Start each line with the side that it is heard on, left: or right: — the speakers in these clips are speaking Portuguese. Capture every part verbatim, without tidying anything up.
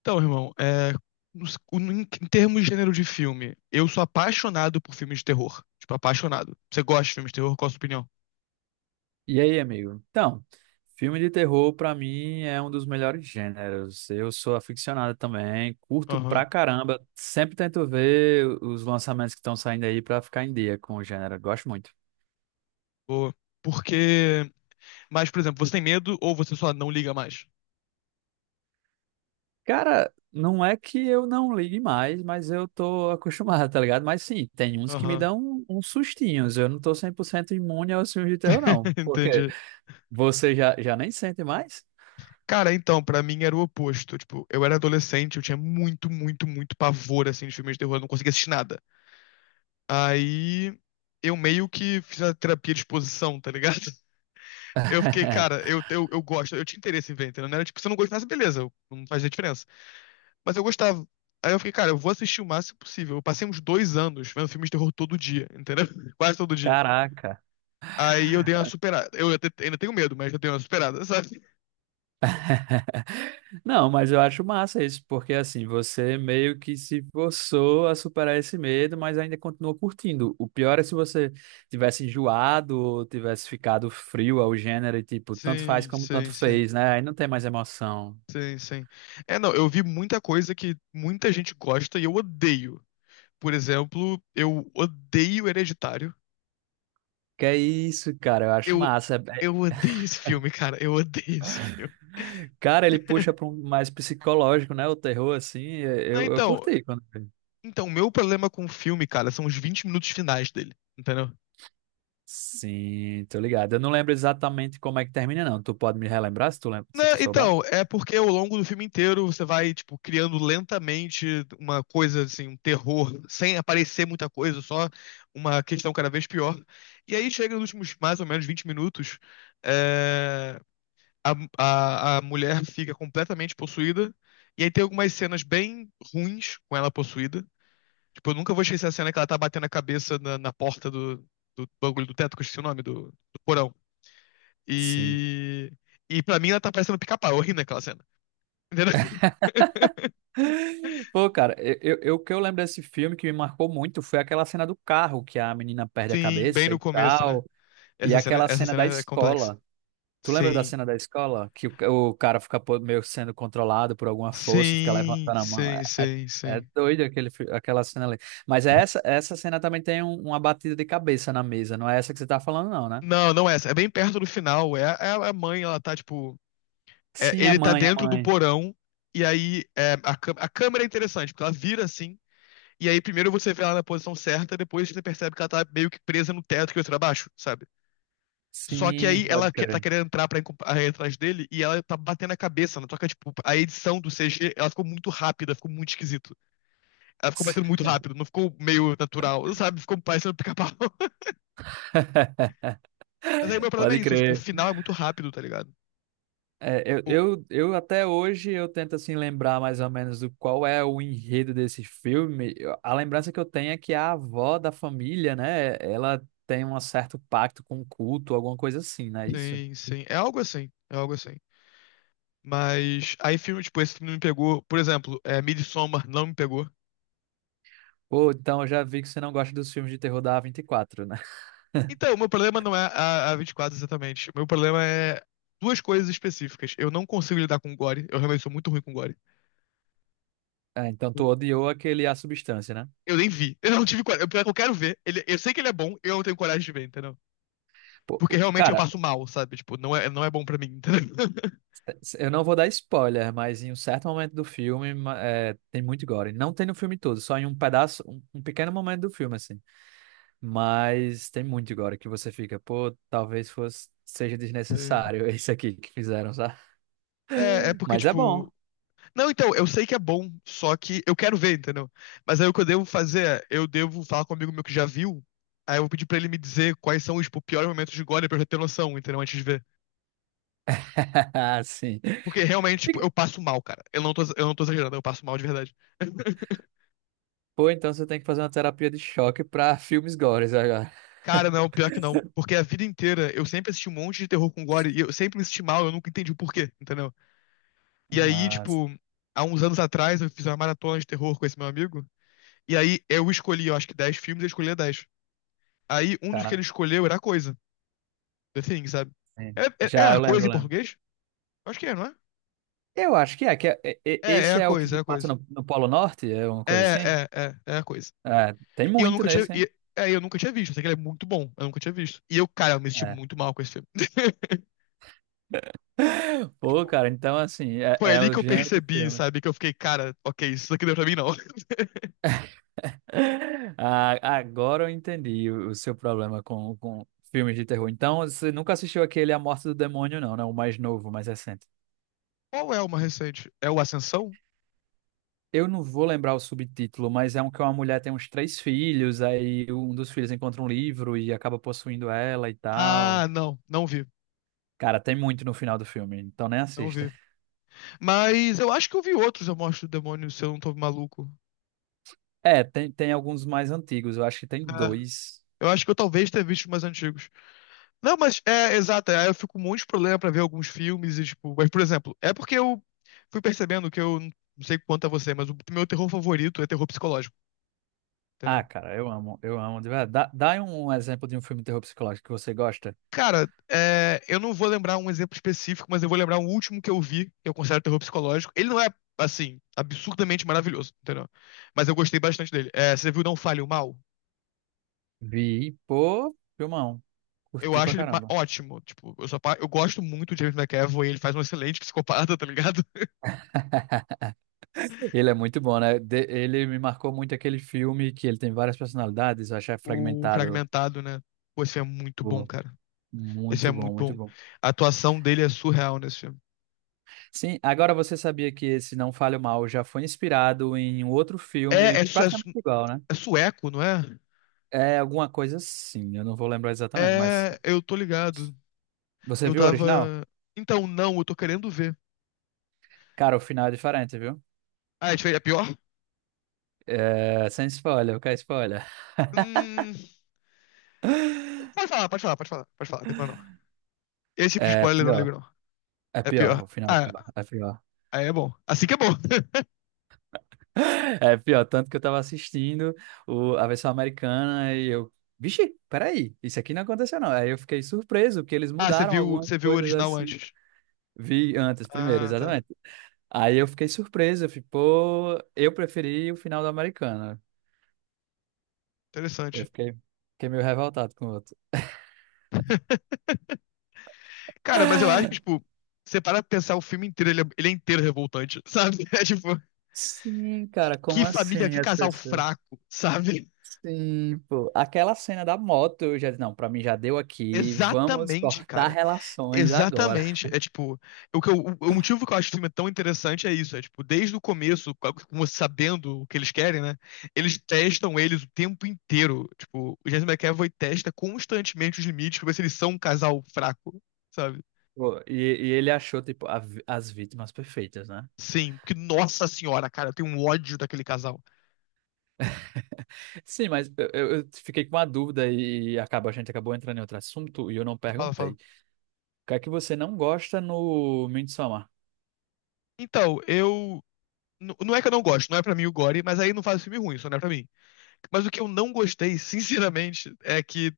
left: Então, irmão, é, nos- em em termos de gênero de filme, eu sou apaixonado por filmes de terror. Tipo, apaixonado. Você gosta de filmes de terror? Qual a sua opinião?
right: E aí, amigo? Então, filme de terror pra mim é um dos melhores gêneros. Eu sou aficionado também, curto pra
left: Aham,
right: caramba. Sempre tento ver os lançamentos que estão saindo aí pra ficar em dia com o gênero. Gosto muito.
left: boa. Porque. Mas, por exemplo, você tem medo ou você só não liga mais?
right: Cara, não é que eu não ligue mais, mas eu tô acostumado, tá ligado? Mas sim, tem uns que me
left: Aham,
right: dão um, uns sustinhos. Eu não tô cem por cento imune aos filmes de terror, não. Porque
left: entendi.
right: você já, já nem sente mais?
left: Cara, então, pra mim era o oposto. Tipo, eu era adolescente, eu tinha muito, muito, muito pavor, assim, de filmes de terror, eu não conseguia assistir nada. Aí. Eu meio que fiz a terapia de exposição, tá ligado? Eu fiquei, cara, eu, eu, eu gosto, eu tinha interesse em ver, entendeu? Não era tipo, se eu não gostasse, beleza, não fazia diferença. Mas eu gostava. Aí eu fiquei, cara, eu vou assistir o máximo possível. Eu passei uns dois anos vendo filmes de terror todo dia, entendeu? Quase todo dia.
right: Caraca.
left: Aí eu dei uma superada. Eu até- ainda tenho medo, mas eu dei uma superada, sabe?
right: Não, mas eu acho massa isso, porque assim, você meio que se forçou a superar esse medo, mas ainda continua curtindo. O pior é se você tivesse enjoado ou tivesse ficado frio ao gênero e tipo, tanto faz
left: Sim,
right: como tanto
left: sim, sim.
right: fez, né? Aí não tem mais emoção.
left: Sim, sim. É, não, eu vi muita coisa que muita gente gosta e eu odeio. Por exemplo, eu odeio Hereditário.
right: Que é isso, cara, eu acho
left: Eu,
right: massa. É- é-
left: eu odeio esse filme, cara. Eu odeio esse filme.
right: Cara, ele puxa para um mais psicológico, né? O terror, assim, é-
left: Não,
right: eu, eu
left: então,
right: curti quando vi.
left: Então, o meu problema com o filme, cara, são os vinte minutos finais dele, entendeu?
right: Sim, tô ligado. Eu não lembro exatamente como é que termina, não. Tu pode me relembrar se tu lembra, se
left: Não,
right: tu souber?
left: então, é porque ao longo do filme inteiro você vai, tipo, criando lentamente uma coisa, assim, um terror, sem aparecer muita coisa, só uma questão cada vez pior. E aí chega nos últimos mais ou menos vinte minutos, é, a, a, a mulher fica completamente possuída, e aí tem algumas cenas bem ruins com ela possuída. Tipo, eu nunca vou esquecer a cena que ela tá batendo a cabeça na, na porta do, do bagulho do teto, que eu esqueci o nome, do, do porão.
right: Sim.
left: E. E pra mim ela tá parecendo um pica-pau, eu ri naquela cena. Entendeu?
right: Pô, cara, eu, eu, o que eu lembro desse filme que me marcou muito foi aquela cena do carro que a menina perde a
left: Sim, bem
right: cabeça
left: no
right: e
left: começo, né?
right: tal, e
left: Essa cena,
right: aquela
left: essa
right: cena da
left: cena é complexa.
right: escola. Tu lembra da
left: Sim.
right: cena da escola? Que o, o cara fica po- meio sendo controlado por alguma força e fica
left: Sim,
right: levantando a mão. É,
left: sim,
right: é,
left: sim,
right: é
left: sim.
right: doido aquele, fi- aquela cena ali. Mas essa, essa cena também tem um- uma batida de cabeça na mesa, não é essa que você tá falando, não, né?
left: Não, não é essa. É bem perto do final. É, é a mãe, ela tá, tipo. É,
right: Sim, a
left: ele tá
right: mãe, a
left: dentro do
right: mãe.
left: porão. E aí é, a, câ- a câmera é interessante, porque ela vira assim. E aí primeiro você vê ela na posição certa, depois você percebe que ela tá meio que presa no teto que vai pra baixo, sabe? Só que
right: Sim,
left: aí
right: pode
left: ela que- tá
right: crer.
left: querendo entrar pra ir com- aí atrás dele e ela tá batendo a cabeça, né? Só que, tipo, a edição do C G, ela ficou muito rápida, ficou muito esquisito. Ela ficou batendo muito rápido, não ficou meio natural, sabe? Ficou parecendo pica-pau. Mas aí o meu problema é
right: Pode
left: isso, é, tipo, o
right: crer.
left: final é muito rápido, tá ligado?
right: É, eu,
left: Tipo,
right: eu, eu até hoje eu tento assim lembrar mais ou menos do qual é o enredo desse filme. Eu- A lembrança que eu tenho é que a avó da família, né, ela tem um certo pacto com o culto, alguma coisa assim, não é isso?
left: sim, sim. É algo assim, é algo assim. Mas aí filme, tipo, esse filme me pegou, por exemplo, é, Midsommar não me pegou.
right: Pô, então eu já vi que você não gosta dos filmes de terror da a vinte e quatro, né?
left: Então, o meu problema não é a, a vinte e quatro exatamente. O meu problema é duas coisas específicas. Eu não consigo lidar com gore, eu realmente sou muito ruim com gore.
right: É, então tu odiou aquele A Substância, né?
left: Eu nem vi. Eu não tive coragem. Eu, eu quero ver. Ele, eu sei que ele é bom, eu não tenho coragem de ver, entendeu?
right: Pô,
left: Porque
right: o-
left: realmente eu
right: cara,
left: passo mal, sabe? Tipo, não é, não é bom pra mim, entendeu?
right: eu não vou dar spoiler, mas em um certo momento do filme ma- é, tem muito gore. Não tem no filme todo, só em um pedaço, um, um pequeno momento do filme, assim. Mas tem muito agora que você fica, pô, talvez fosse, seja
left: Sei.
right: desnecessário isso aqui que fizeram, sabe?
left: É, é porque,
right: Mas é bom.
left: tipo. Não, então, eu sei que é bom, só que eu quero ver, entendeu? Mas aí o que eu devo fazer é, eu devo falar com um amigo meu que já viu, aí eu vou pedir pra ele me dizer quais são os, tipo, piores momentos de gore pra eu já ter noção, entendeu? Antes de ver.
right: Sim.
left: Porque realmente, tipo,
right: Fica-
left: eu passo mal, cara. Eu não tô, eu não tô exagerando, eu passo mal de verdade.
right: Pô, então você tem que fazer uma terapia de choque pra filmes gores agora.
left: Cara, não, pior que não. Porque a vida inteira eu sempre assisti um monte de terror com gore e eu sempre me senti mal, eu nunca entendi o porquê, entendeu? E aí,
right: Nossa,
left: tipo, há uns anos atrás eu fiz uma maratona de terror com esse meu amigo. E aí eu escolhi, eu acho que dez filmes, ele escolhia dez. Aí um dos que
right: caraca.
left: ele escolheu era a coisa, The Thing, sabe?
right: Sim.
left: É, é, é
right: Já,
left: a
right: eu lembro,
left: coisa em
right: eu lembro.
left: português? Acho que é, não é?
right: Eu acho que é, que é- é- é-
left: É, é
right: esse
left: a
right: é o
left: coisa, é
right: que
left: a
right: passa
left: coisa.
right: no, no Polo Norte, é uma
left: É,
right: coisa assim?
left: é, é, é a coisa.
right: É, tem
left: E eu
right: muito
left: nunca tinha.
right: nesse, hein?
left: E, é, eu nunca tinha visto. Eu sei que ele é muito bom. Eu nunca tinha visto. E eu, cara, eu me senti
right: É.
left: muito mal com esse filme.
right: Pô, cara, então assim, é,
left: Foi
right: é
left: ali
right: o
left: que eu
right: gênero do
left: percebi,
right: filme.
left: sabe? Que eu fiquei, cara, ok, isso daqui não é pra mim, não.
right: Ah, agora eu entendi o o seu problema com, com filmes de terror. Então, você nunca assistiu aquele A Morte do Demônio, não, né? O mais novo, o mais recente.
left: Qual é uma recente? É o Ascensão?
right: Eu não vou lembrar o subtítulo, mas é um que uma mulher tem uns três filhos, aí um dos filhos encontra um livro e acaba possuindo ela e tal.
left: Ah, não, não vi,
right: Cara, tem muito no final do filme, então nem
left: não
right: assista.
left: vi. Mas eu acho que eu vi outros Eu Mostro o Demônio, se eu não tô maluco.
right: É, tem, tem alguns mais antigos, eu acho que tem
left: É,
right: dois.
left: eu acho que eu talvez tenha visto os mais antigos. Não, mas é, exato, aí eu fico com um monte de problema pra ver alguns filmes e, tipo... Mas, por exemplo, é porque eu fui percebendo que eu... Não sei quanto a você, mas o meu terror favorito é terror psicológico,
right: Ah,
left: entendeu?
right: cara, eu amo, eu amo, de verdade. Dá, dá um exemplo de um filme de terror psicológico que você gosta.
left: Cara, é, eu não vou lembrar um exemplo específico, mas eu vou lembrar um último que eu vi, que eu considero terror psicológico. Ele não é, assim, absurdamente maravilhoso, entendeu? Mas eu gostei bastante dele. É, você viu Não Fale o Mal?
right: Vi, pô, filmão.
left: Eu
right: Curti pra
left: acho ele ma-
right: caramba.
left: Ótimo. Tipo, eu, sou apa- eu gosto muito de James McAvoy, ele faz um excelente psicopata, tá ligado?
right: Ele é muito bom, né? De- ele me marcou muito aquele filme que ele tem várias personalidades, eu achei
left: O
right: fragmentado.
left: Fragmentado, né? Pô, esse é muito bom,
right: Pô,
left: cara. Esse
right: muito
left: é
right: bom,
left: muito
right: muito
left: bom.
right: bom.
left: A atuação dele é surreal nesse filme.
right: Sim, agora você sabia que esse Não Fale Mal já foi inspirado em um outro filme
left: É, é, su- é
right: praticamente
left: su-
right: igual, né?
left: É sueco, não é?
right: É alguma coisa assim, eu não vou lembrar exatamente, mas
left: É, eu tô ligado.
right: você
left: Eu
right: viu o
left: tava.
right: original?
left: Então, não, eu tô querendo ver.
right: Cara, o final é diferente, viu?
left: Ah, a gente fez a pior?
right: É, sem spoiler, eu quero spoiler.
left: Hum, pode falar, pode falar, pode falar, pode falar, não tem problema não. Esse tipo de
right: É
left: spoiler eu não
right: pior,
left: ligo não.
right: é
left: É
right: pior,
left: pior.
right: o final é
left: Ah,
right: pior, é pior.
left: aí é bom. Assim que é bom.
right: É pior, tanto que eu tava assistindo o- a versão americana e eu, vixe, peraí, isso aqui não aconteceu não. Aí eu fiquei surpreso que eles
left: Ah, você
right: mudaram
left: viu,
right: algumas
left: você viu o
right: coisas
left: original
right: assim.
left: antes.
right: Vi antes, primeiro,
left: Ah, tá.
right: exatamente. Aí eu fiquei surpreso, eu fiquei, pô, eu preferi o final da americana. Eu
left: Interessante.
right: fiquei, fiquei meio revoltado com o outro.
left: Cara, mas eu acho que, tipo, você para pra pensar o filme inteiro, ele é, ele é inteiro revoltante, sabe? É tipo,
right: Sim, cara,
left: que
right: como
left: família,
right: assim
left: que
right: as
left: casal
right: pessoas?
left: fraco, sabe?
right: Sim, pô. Aquela cena da moto, eu já disse, não, pra mim já deu aqui, vamos
left: Exatamente,
right: cortar
left: cara.
right: relações agora.
left: Exatamente. É tipo, o, que eu- o motivo que eu acho o filme tão interessante é isso. É tipo, desde o começo, com com você sabendo o que eles querem, né? Eles testam eles o tempo inteiro. Tipo, o James McAvoy testa constantemente os limites pra ver se eles são um casal fraco, sabe?
right: Pô, E, e ele achou, tipo, a vi- as vítimas perfeitas, né?
left: Sim, porque, nossa senhora, cara, eu tenho um ódio daquele casal.
right: Sim, mas eu, eu- eu fiquei com uma dúvida e acaba, a gente acabou entrando em outro assunto e eu não
left: Fala,
right: perguntei.
left: fala.
right: O que é que você não gosta no Midsommar?
left: Então, eu. N- Não é que eu não gosto, não é pra mim o Gore, mas aí não faz filme ruim, só não é pra mim. Mas o que eu não gostei, sinceramente, é que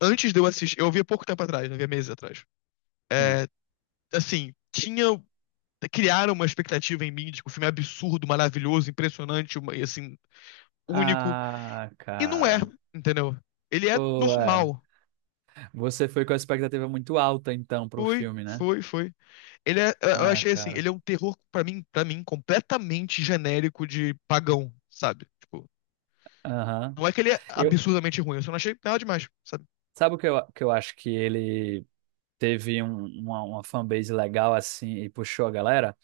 left: antes de eu assistir, eu vi há pouco tempo atrás, né? Eu vi há meses atrás.
right: Sim.
left: Assim, tinha. Criaram uma expectativa em mim de que o filme é absurdo, maravilhoso, impressionante, assim, único.
right: Ah,
left: E não é,
right: cara.
left: entendeu? Ele é
right: Pô, é.
left: normal.
right: Você foi com a expectativa muito alta, então, pro
left: Foi,
right: filme, né?
left: foi, foi. Ele é, eu
right: Ah,
left: achei assim,
right: cara.
left: ele é um terror pra mim, para mim completamente genérico de pagão, sabe? Tipo,
right: Aham.
left: não é que ele é
right: Eu,
left: absurdamente ruim, eu só não achei nada demais, sabe?
right: sabe o que eu, que eu acho que ele teve um- uma, uma fanbase legal, assim, e puxou a galera?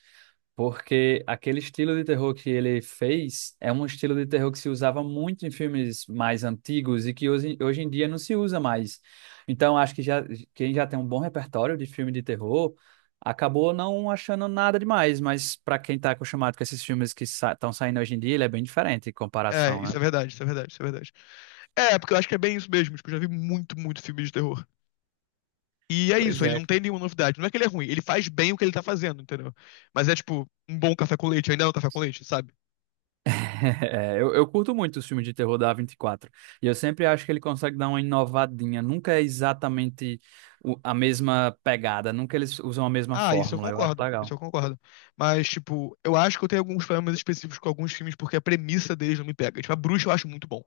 right: Porque aquele estilo de terror que ele fez é um estilo de terror que se usava muito em filmes mais antigos e que hoje, hoje em dia não se usa mais. Então, acho que já, quem já tem um bom repertório de filme de terror acabou não achando nada demais, mas para quem está acostumado com esses filmes que estão saindo hoje em dia, ele é bem diferente em
left: É,
right: comparação,
left: isso
right: né?
left: é verdade, isso é verdade, isso é verdade. É, porque eu acho que é bem isso mesmo, tipo, eu já vi muito, muito filme de terror. E é
right: Pois
left: isso, ele
right: é.
left: não tem nenhuma novidade. Não é que ele é ruim, ele faz bem o que ele tá fazendo, entendeu? Mas é tipo, um bom café com leite ainda é um café com leite, sabe?
right: É, eu, eu curto muito os filmes de terror da A vinte e quatro. E quatro. E eu sempre acho que ele consegue dar uma inovadinha. Nunca é exatamente o- a mesma pegada. Nunca eles usam a mesma
left: Ah, isso eu
right: fórmula. Eu acho
left: concordo, isso
right: legal.
left: eu concordo. Mas, tipo, eu acho que eu tenho alguns problemas específicos com alguns filmes porque a premissa deles não me pega. Tipo, a Bruxa eu acho muito bom.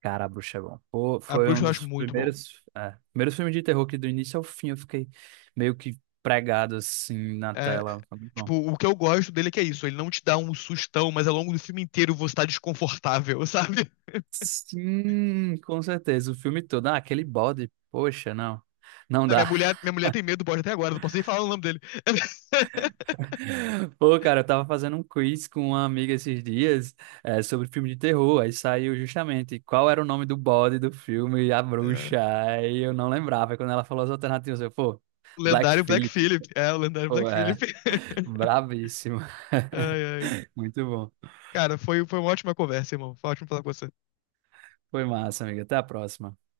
right: Cara, a Bruxa é bom. Pô,
left: A
right: foi um
left: Bruxa eu acho
right: dos
left: muito bom.
right: primeiros, é, primeiros filmes de terror que do início ao fim eu fiquei meio que pregado assim na
left: É,
right: tela. Foi muito bom.
left: tipo, o que eu gosto dele é que é isso, ele não te dá um sustão, mas ao longo do filme inteiro você tá desconfortável, sabe?
right: Sim, com certeza. O filme todo. Ah, aquele bode. Poxa, não. Não
left: Minha
right: dá.
left: mulher, minha mulher tem medo do bode até agora, não posso nem falar o nome dele.
right: Pô, cara, eu tava fazendo um quiz com uma amiga esses dias, eh, sobre filme de terror. Aí saiu justamente qual era o nome do bode do filme A
left: É,
right: Bruxa. Aí eu não lembrava. Aí quando ela falou as alternativas, eu, pô,
left: o
right: Black
left: lendário Black
right: Phillip.
left: Phillip. É, o lendário
right: Pô,
left: Black Phillip.
right: é, brabíssimo.
left: Ai, ai.
right: Muito bom.
left: Cara, foi, foi uma ótima conversa, irmão. Foi ótimo falar com você.
right: Foi massa, amiga. Até a próxima.